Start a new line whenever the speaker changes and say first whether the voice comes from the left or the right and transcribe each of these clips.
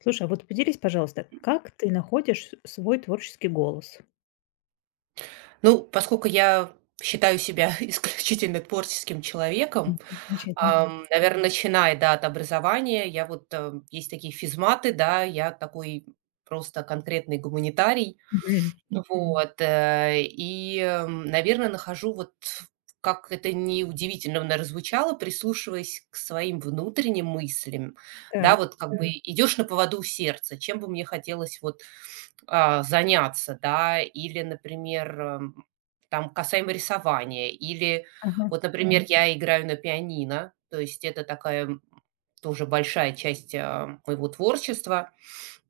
left: Слушай, а вот поделись, пожалуйста, как ты находишь свой творческий голос?
right: Ну, поскольку я считаю себя исключительно творческим человеком,
left: М, как замечательно.
right: наверное, начиная, да, от образования, я вот, есть такие физматы, да, я такой просто конкретный гуманитарий.
left: Мгм.
right: Мгм. Вот, и, наверное, нахожу вот, как это не удивительно, наверное, звучало, прислушиваясь к своим внутренним мыслям, да,
left: Так.
right: вот как бы, да, идешь на поводу у сердца. Чем бы мне хотелось вот заняться, да, или, например, там касаемо рисования, или
left: Ага,
right: вот, например, я играю на пианино, то есть это такая тоже большая часть моего творчества,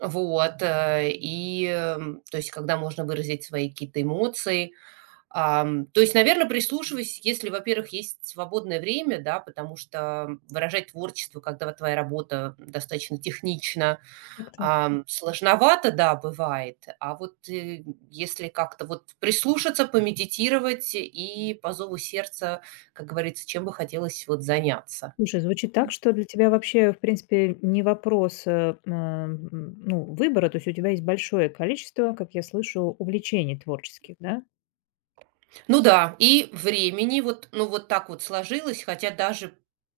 right: вот, то есть, когда можно выразить свои какие-то эмоции. То есть, наверное, прислушиваюсь, если, во-первых, есть свободное время, да, потому что выражать творчество, когда вот твоя работа достаточно технична,
left: так так.
right: сложновато, да, бывает. А вот, если как-то вот прислушаться, помедитировать и по зову сердца, как говорится, чем бы хотелось вот заняться.
left: Слушай, звучит так, что для тебя вообще, в принципе, не вопрос, ну, выбора. То есть у тебя есть большое количество, как я слышу, увлечений творческих, да?
right: Ну да, и времени вот, ну вот так вот сложилось, хотя даже,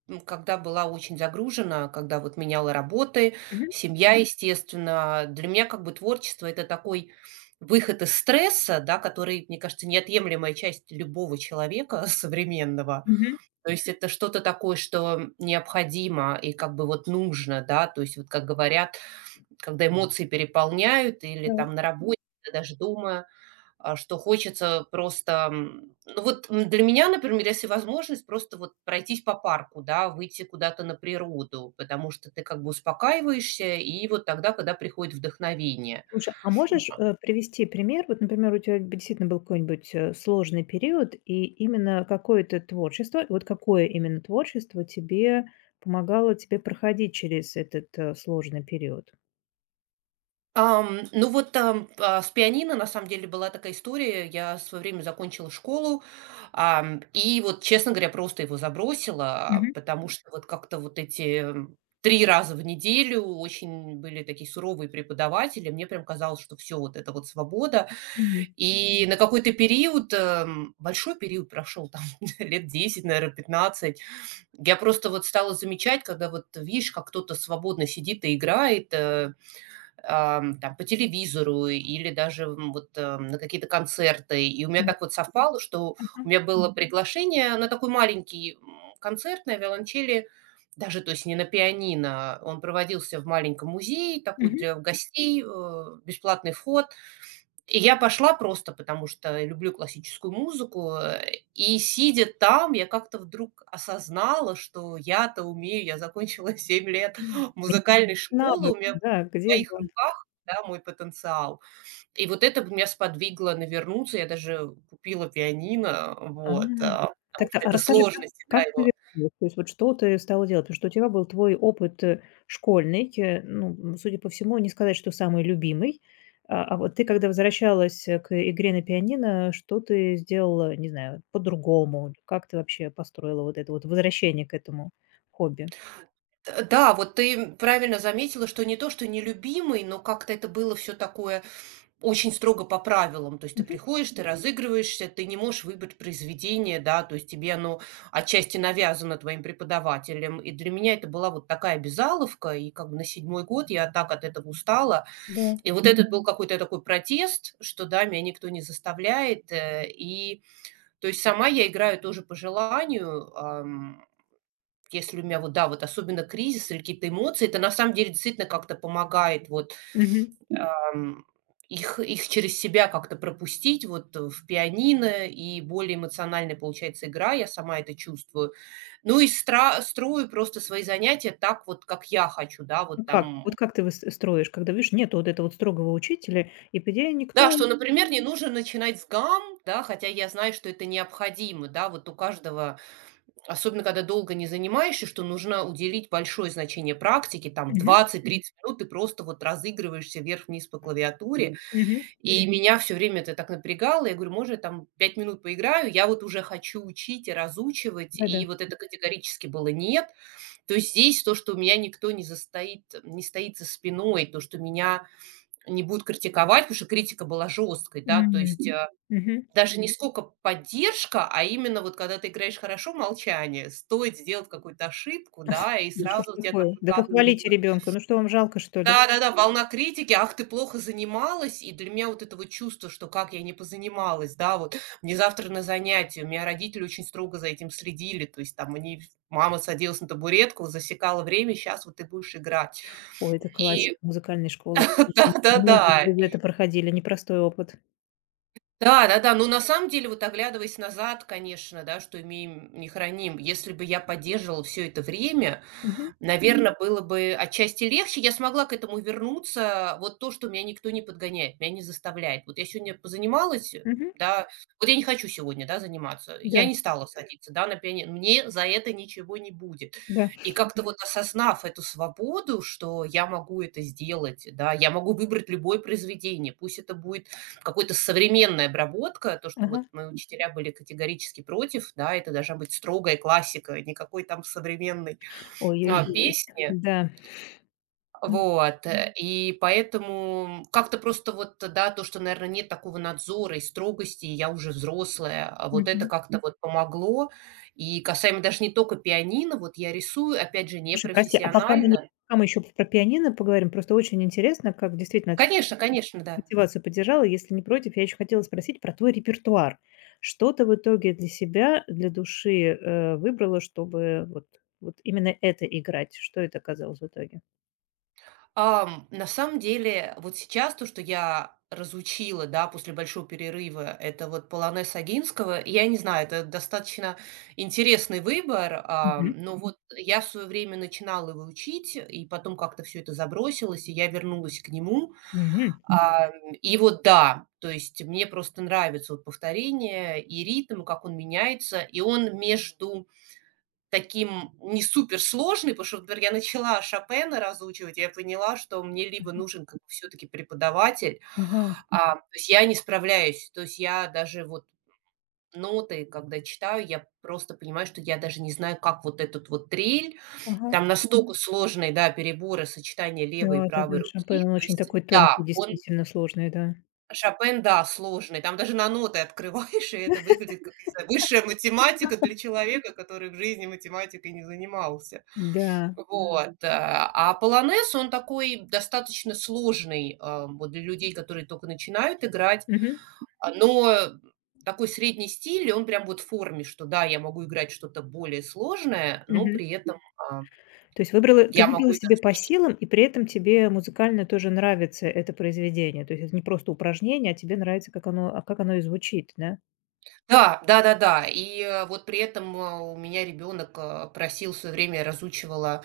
right: когда была очень загружена, когда вот меняла работы,
left: Мгм.
right: семья, естественно, для меня как бы творчество — это такой выход из стресса, да, который, мне кажется, неотъемлемая часть любого человека современного.
left: Мгм.
right: То есть это что-то такое, что необходимо и как бы вот нужно, да. То есть вот как говорят, когда эмоции переполняют или там
left: Так.
right: на Мгм. Работе, или даже дома, что хочется просто, ну вот для меня, например, если возможность, просто вот пройтись по парку, да, выйти куда-то на природу, потому что ты как бы успокаиваешься, и вот тогда, когда приходит вдохновение.
left: Слушай, а можешь, привести пример? Вот, например, у тебя действительно был какой-нибудь, сложный период, и именно какое-то творчество, вот какое именно творчество тебе помогало тебе проходить через этот, сложный период?
right: Ну вот там, с пианино на самом деле была такая история. Я в свое время закончила школу, и вот, честно говоря, просто его забросила,
left: Мгм,
right: потому что вот как-то вот эти, 3 раза в неделю очень были такие суровые преподаватели. Мне прям казалось, что все вот это вот свобода.
left: мгм.
right: И на какой-то период, большой период прошел, там лет 10, наверное, 15. Я просто вот стала замечать, когда вот видишь, как кто-то свободно сидит и играет, там по телевизору или даже, вот, на какие-то концерты. И у меня
left: Да.
right: так вот совпало, что у
left: Ага.
right: меня было приглашение на такой маленький, концерт на виолончели, даже, то есть не на пианино. Он проводился в маленьком музее, такой
left: Мгм.
right: для гостей, бесплатный вход. И я пошла просто, потому что люблю классическую музыку. И сидя там, я как-то вдруг осознала, что я-то умею, я закончила 7 лет музыкальной школы, у
left: Навык,
right: меня
left: да,
right: в
left: где
right: моих
left: его?
right: руках, да, мой потенциал. И вот это меня сподвигло на вернуться. Я даже купила пианино,
left: А,
right: вот, потому
left: так-то,
right: что
left: а
right: это
left: расскажи, как
right: сложности, да,
left: как ты
right: его.
left: вернулась? То есть вот что ты стала делать? Потому что у тебя был твой опыт, школьный, ну, судя по всему, не сказать, что самый любимый. А вот ты, когда возвращалась, к игре на пианино, что ты сделала, не знаю, по-другому? Как ты вообще построила вот это вот возвращение к этому хобби?
right: Т да, вот ты правильно заметила, что не то, что нелюбимый, но как-то это было все такое очень строго по правилам. То есть ты
left: Мгм.
right: приходишь, ты разыгрываешься, ты не можешь выбрать произведение, да, то есть тебе оно отчасти навязано твоим преподавателем. И для меня это была вот такая безаловка. И как бы на седьмой год я так от этого устала.
left: Да.
right: И вот этот был какой-то такой протест, что да, меня никто не заставляет. И то есть сама я играю тоже по желанию. Если у меня вот, да, вот особенно кризис или какие-то эмоции, это на самом деле действительно как-то помогает вот
left: Мгм.
right: ам, их через себя как-то пропустить вот в пианино, и более эмоциональная получается игра, я сама это чувствую. Ну и строю просто свои занятия так вот, как я хочу, да,
left: Ну
right: вот
left: как?
right: там.
left: Вот как ты выс строишь, когда, видишь, нету вот этого вот строгого учителя, и, по идее,
right: Да,
left: никто…
right: что, например, не нужно начинать с гам, да, хотя я знаю, что это необходимо, да, вот у каждого, особенно когда долго не занимаешься, что нужно уделить большое значение практике, там Мгм.
left: Мгм,
right: 20-30 минут ты просто вот разыгрываешься вверх-вниз по клавиатуре,
left: мгм.
right: и Мгм. Меня все время это так напрягало, я говорю, может, я там 5 минут поиграю, я вот уже хочу учить и разучивать,
left: Да-да.
right: и вот это категорически было нет, то есть здесь то, что меня никто не стоит за спиной, то, что меня не будут критиковать, потому что критика была жесткой, да, то
left: М,
right: есть,
left: мгм.
right: даже не сколько поддержка, а именно вот когда ты играешь хорошо, молчание. Стоит сделать какую-то ошибку, да, и
left: Да что ж
right: сразу у тебя там
left: такое? Да похвалите
right: выкатывается.
left: ребенка. Ну что, вам жалко, что ли?
right: Да-да-да, волна критики: «Ах, ты плохо занималась». И для меня вот это вот чувство, что как я не позанималась, да, вот мне завтра на занятие. У меня родители очень строго за этим следили, то есть там они мама садилась на табуретку, засекала время: «сейчас вот ты будешь играть».
left: Ой, это классика
right: И
left: музыкальной школы, кажется. Многие
right: да-да-да,
left: через это проходили, непростой опыт.
right: да-да-да, но на самом деле, вот оглядываясь назад, конечно, да, что имеем, не храним. Если бы я поддерживала все это время,
left: Мгм,
right: наверное, было бы отчасти легче. Я смогла к этому вернуться. Вот то, что меня никто не подгоняет, меня не заставляет. Вот я сегодня позанималась,
left: мгм.
right: да, вот я не хочу сегодня, да, заниматься. Я
left: Да,
right: не стала садиться, да, на пианино. Мне за это ничего не будет.
left: да.
right: И как-то Мгм. Вот осознав эту свободу, что я могу это сделать, да, я могу выбрать любое произведение, пусть это будет какая то современная обработка, то, что вот
left: Ага.
right: мои учителя были категорически против, да, это должна быть строгая классика, никакой там современный.
left: Ой-ой-ой.
right: Песни.
left: Да. М,
right: Вот, и поэтому как-то просто вот, да, то, что, наверное, нет такого надзора и строгости, и я уже взрослая, а вот это
left: мгм.
right: как-то вот помогло. И касаемо даже не только пианино, вот я рисую, опять же, уже?
left: Слушай, прости, а пока мы не
right: Непрофессионально.
left: пока мы еще про пианино поговорим, просто очень интересно, как действительно ты
right: Конечно, конечно, да.
left: мотивацию поддержала. Если не против, я еще хотела спросить про твой репертуар. Что ты в итоге для себя, для души, выбрала, чтобы вот именно это играть? Что это оказалось в итоге?
right: На самом деле, вот сейчас то, что я разучила, да, после большого перерыва, это вот полонез Огинского. Я не знаю, это достаточно интересный выбор,
left: Мгм.
right: но Мгм. Вот я в свое время начинала его учить, и потом как-то все это забросилось, и я вернулась к нему.
left: Мгм.
right: Мгм. И вот да, то есть мне просто нравится вот повторение и ритм, как он меняется, и он между таким не суперсложный, потому что, например, я начала Шопена разучивать, я поняла, что мне либо нужен как бы всё-таки преподаватель,
left: Ага,
right: то есть я не справляюсь. То есть я даже вот ноты, когда читаю, я просто понимаю, что я даже не знаю, как вот этот вот трель,
left: ага.
right: там настолько сложные, да, переборы, сочетания левой и
left: Да-да-да,
right: правой
left: шампань,
right: руки.
left: он
right: То
left: очень
right: есть,
left: такой тонкий,
right: да, он
left: действительно сложный, да.
right: Шопен, да, сложный. Там даже на ноты открываешь, и это выглядит как, не знаю, высшая математика для человека, который в жизни математикой не занимался.
left: Да.
right: Вот, а полонез, он такой достаточно сложный, вот для людей, которые только начинают играть,
left: Мгм,
right: но такой средний стиль, и он прям вот в форме, что да, я могу играть что-то более сложное, но
left: мгм.
right: при этом, а,
left: То есть выбрала ты
right: я могу
left: выбрала
right: это.
left: себе по силам, и при этом тебе музыкально тоже нравится это произведение. То есть это не просто упражнение, а тебе нравится, как оно и звучит, да?
right: Да, да-да-да. И, вот при этом, у меня ребенок, просил в своё время, я разучивала,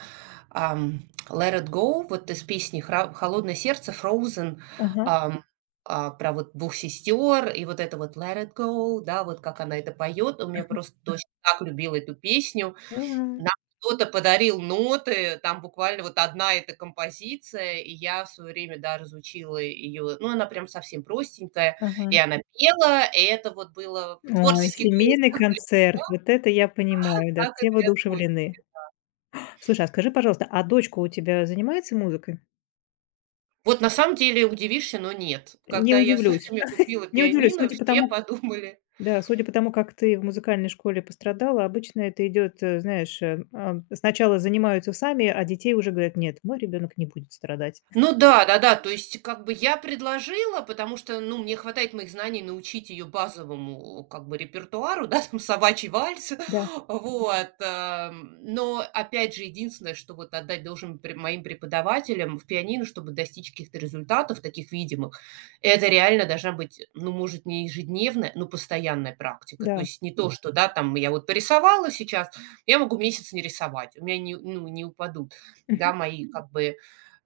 right: ам, «Let It Go», вот из песни хра «Холодное сердце», «Frozen»,
left: Ага,
right: ам, про вот двух сестер и вот это вот «Let It Go», да, вот как она это поет, у меня просто дочь так любила эту песню.
left: понимаю.
right: Нам кто-то подарил ноты, там буквально вот одна эта композиция, и я в свое время, да, разучила ее. Ну, она прям совсем простенькая, и
left: Ага.
right: она пела, и это вот было
left: Ой,
right: творческий
left: семейный
right: голос
left: концерт, вот это я понимаю, да,
right: «Казака»
left: все
right: для дочь.
left: воодушевлены. Слушай, а скажи, пожалуйста, а дочка у тебя занимается музыкой?
right: Вот на самом деле удивишься, но нет.
left: Не
right: Когда я в свое
left: удивлюсь,
right: время купила
left: не удивлюсь,
right: пианино,
left: судя по
right: все
left: тому,
right: подумали.
left: да, судя по тому, как ты в музыкальной школе пострадала, обычно это идет, знаешь, сначала занимаются сами, а детей уже говорят: "Нет, мой ребенок не будет страдать".
right: Ну да, да-да, то есть как бы я предложила, потому что, ну, мне хватает моих знаний научить ее базовому как бы репертуару, да, там «Собачий вальс»,
left: Да,
right: вот, ам. Но опять же, единственное, что вот отдать должен пре моим преподавателям в пианино, чтобы достичь каких-то результатов таких видимых, это реально должна быть, ну, может, не ежедневная, но постоянная практика. То
left: да.
right: есть не то, что, да, там я вот порисовала сейчас, я могу месяц не рисовать, у меня не ну, не упадут, да,
left: Мгм.
right: мои как бы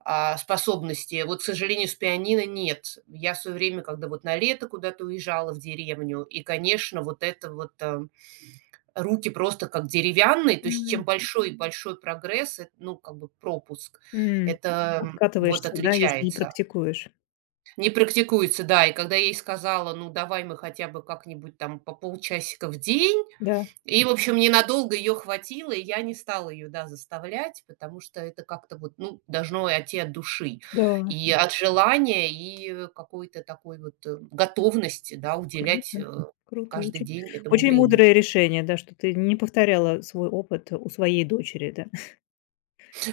right: способности. Вот, к сожалению, с пианино нет. Я в свое время, когда вот на лето куда-то уезжала в деревню, и, конечно, вот это вот руки просто как деревянные, то есть чем
left: М,
right: большой большой прогресс, ну, как бы пропуск,
left: м.
right: это вот
left: Откатываешься, да, если не
right: отличается.
left: практикуешь.
right: Не практикуется, да, и когда я ей сказала, ну, давай мы хотя бы как-нибудь там по полчасика в день,
left: Да,
right: и, в общем, ненадолго ее хватило, и я не стала ее, да, заставлять, потому что это как-то вот, ну, должно идти от души,
left: да,
right: и от желания, и какой-то такой вот, готовности, да, уделять,
left: круто, круто,
right: каждый
left: очень
right: день этому
left: очень
right: время.
left: мудрое решение, да, что ты не повторяла свой опыт у своей дочери, да.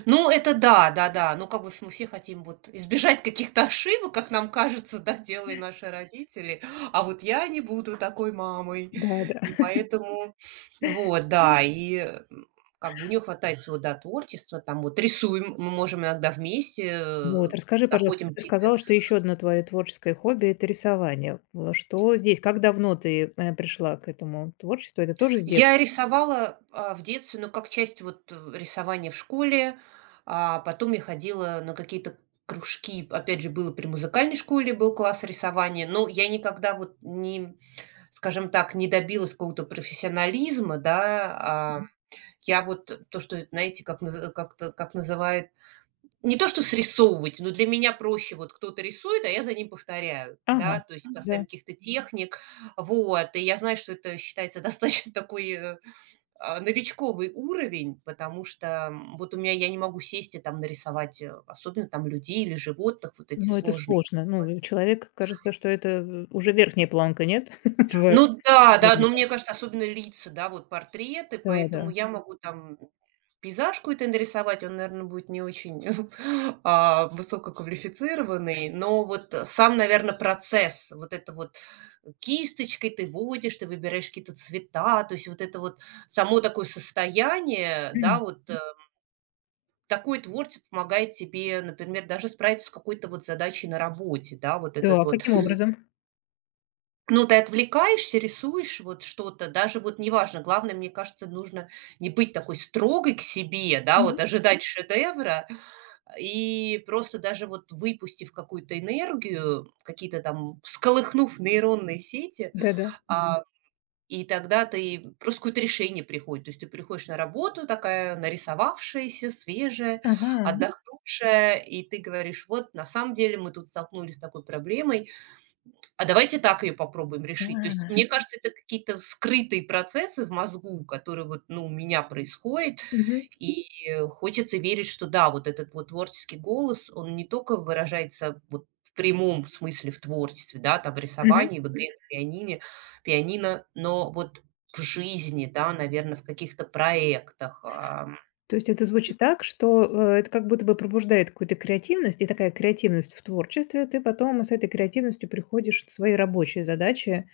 right: Ну, это да, да-да. Ну, как бы мы все хотим вот избежать каких-то ошибок, как нам кажется, да, делали наши родители. А вот я не буду такой мамой.
left: Да-да.
right: И поэтому, вот, да, и как бы у нее хватает всего, да, творчества, там вот рисуем, мы можем иногда вместе,
left: Вот, расскажи, пожалуйста,
right: находим
left: ты
right: какие-то.
left: сказала, что еще одно твое творческое хобби– это рисование. Что здесь? Как давно ты пришла к этому творчеству? Это тоже с детства?
right: Я рисовала, в детстве, ну, как часть вот, рисования в школе, а потом я ходила на какие-то кружки. Опять же, было при музыкальной школе, был класс рисования, но я никогда вот не, скажем так, не добилась какого-то профессионализма, да. А, Мгм. Я вот то, что, знаете, как наз как-то как называют, не то что срисовывать, но для меня проще, вот кто-то рисует, а я за ним повторяю,
left: Ага,
right: да, то есть Мгм. Касаемо
left: да.
right: каких-то техник. Вот, и я знаю, что это считается достаточно такой, новичковый уровень, потому что, вот у меня я не могу сесть и там нарисовать, особенно там людей или животных, вот эти
left: Но это
right: сложные.
left: сложно. Ну, и человек, кажется, что это уже верхняя планка, нет? Твоя.
right: Ну да, да, но мне кажется, особенно лица, да, вот портреты,
left: Да,
right: поэтому
left: да.
right: я Мгм. Могу там пейзаж какой-то нарисовать, он, наверное, будет не очень высококвалифицированный, но вот сам, наверное, процесс, вот это вот кисточкой ты водишь, ты выбираешь какие-то цвета, то есть вот это вот само такое состояние, да,
left: М.
right: вот такое творчество помогает тебе, например, даже справиться с какой-то вот задачей на работе, да, вот этот
left: Да,
right: вот.
left: каким образом?
right: Ну, ты отвлекаешься, рисуешь вот что-то, даже вот неважно, главное, мне кажется, нужно не быть такой строгой к себе, да, вот
left: Мгм.
right: ожидать шедевра, и просто даже вот выпустив какую-то энергию, какие-то там, всколыхнув нейронные сети,
left: Да, да.
right: а, и тогда ты просто какое-то решение приходит. То есть ты приходишь на работу такая нарисовавшаяся, свежая,
left: Ага.
right: отдохнувшая, и ты говоришь, вот на самом деле мы тут столкнулись с такой проблемой, а давайте так ее попробуем решить. То есть,
left: а,
right: мне кажется, это какие-то скрытые процессы в мозгу, которые вот, ну, у меня происходят.
left: Мгм,
right: И хочется верить, что да, вот этот вот творческий голос, он не только выражается вот в прямом смысле в творчестве, да, там в
left: мгм.
right: рисовании, в Мгм. Игре на пианино, но вот в жизни, да, наверное, в каких-то проектах,
left: То есть это звучит так, что, это как будто бы пробуждает какую-то креативность, и такая креативность в творчестве, ты потом с этой креативностью приходишь в свои рабочие задачи,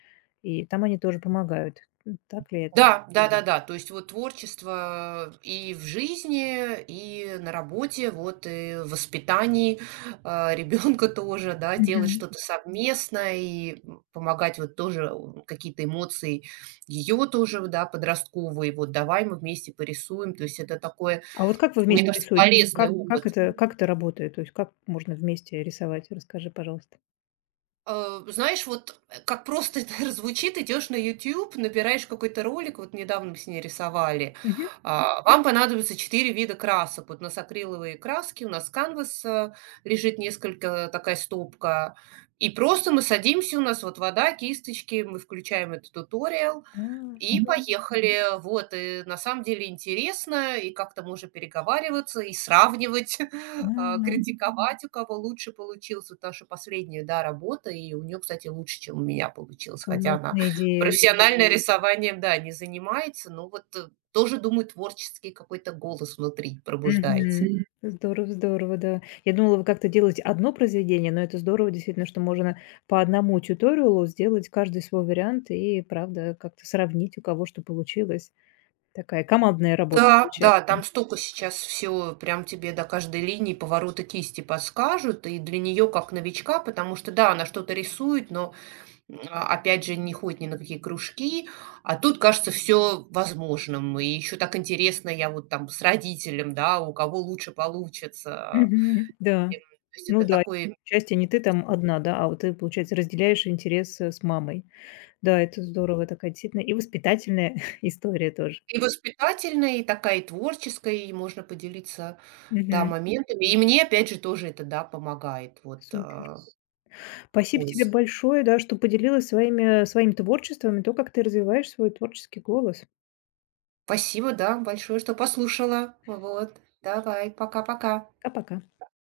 left: и там они тоже помогают. Так ли это?
right: да, да-да-да. То есть вот творчество и в жизни, и на работе, вот и в воспитании ребенка тоже, да, делать
left: Мгм.
right: что-то совместное и помогать вот тоже какие-то эмоции ее тоже, да, подростковые. Вот давай мы вместе порисуем. То есть это такое,
left: А вот как вы
right: мне
left: вместе
right: кажется,
left: рисуете?
right: полезный
left: Как
right: опыт.
left: как это работает? То есть как можно вместе рисовать? Расскажи, пожалуйста.
right: Знаешь, вот, как просто это звучит, идешь на YouTube набираешь какой-то ролик, вот недавно мы с ней рисовали.
left: Мгм.
right: Вам понадобится 4 вида красок. Вот у нас акриловые краски, у нас канвас, лежит несколько, такая стопка. И просто мы садимся, у нас вот вода, кисточки, мы включаем этот туториал,
left: А,
right: и поехали. Вот, и на самом деле интересно, и как-то можно переговариваться, и сравнивать,
left: А. а,
right: критиковать, у кого лучше получилось. Вот наша последняя, да, работа, и у нее, кстати, лучше, чем у меня получилось, хотя она
left: Классная идея.
right: профессионально рисованием, да, не занимается, но вот тоже, думаю, творческий какой-то голос внутри пробуждается.
left: Мгм. Здорово, здорово, да. Я думала, вы как-то делаете одно произведение, но это здорово действительно, что можно по одному тьюториалу сделать каждый свой вариант и, правда, как-то сравнить, у кого что получилось. Такая командная работа
right: Да,
left: получается.
right: да, там столько сейчас все, прям тебе до каждой линии поворота кисти подскажут, и для нее как новичка, потому что, да, она что-то рисует, но опять же, не ходит ни на какие кружки, а тут кажется все возможным. И еще так интересно, я вот там с родителем, да, у кого лучше получится.
left: Мгм. Да.
right: Эм, то есть
left: Ну
right: это
left: да,
right: такой,
left: счастье не ты там одна, да, а вот ты, получается, разделяешь интерес с мамой. Да, это здорово, такая действительно и воспитательная история тоже.
right: и воспитательная, и такая, и творческая, и можно поделиться, да,
left: Мгм.
right: моментами. И мне, опять же, тоже это, да, помогает вот,
left: Супер.
right: к
left: Спасибо тебе
right: поиску.
left: большое, да, что поделилась своим творчеством и то, как ты развиваешь свой творческий голос.
right: Спасибо, да, большое, что послушала. Вот. Давай, пока-пока.
left: Пока-пока.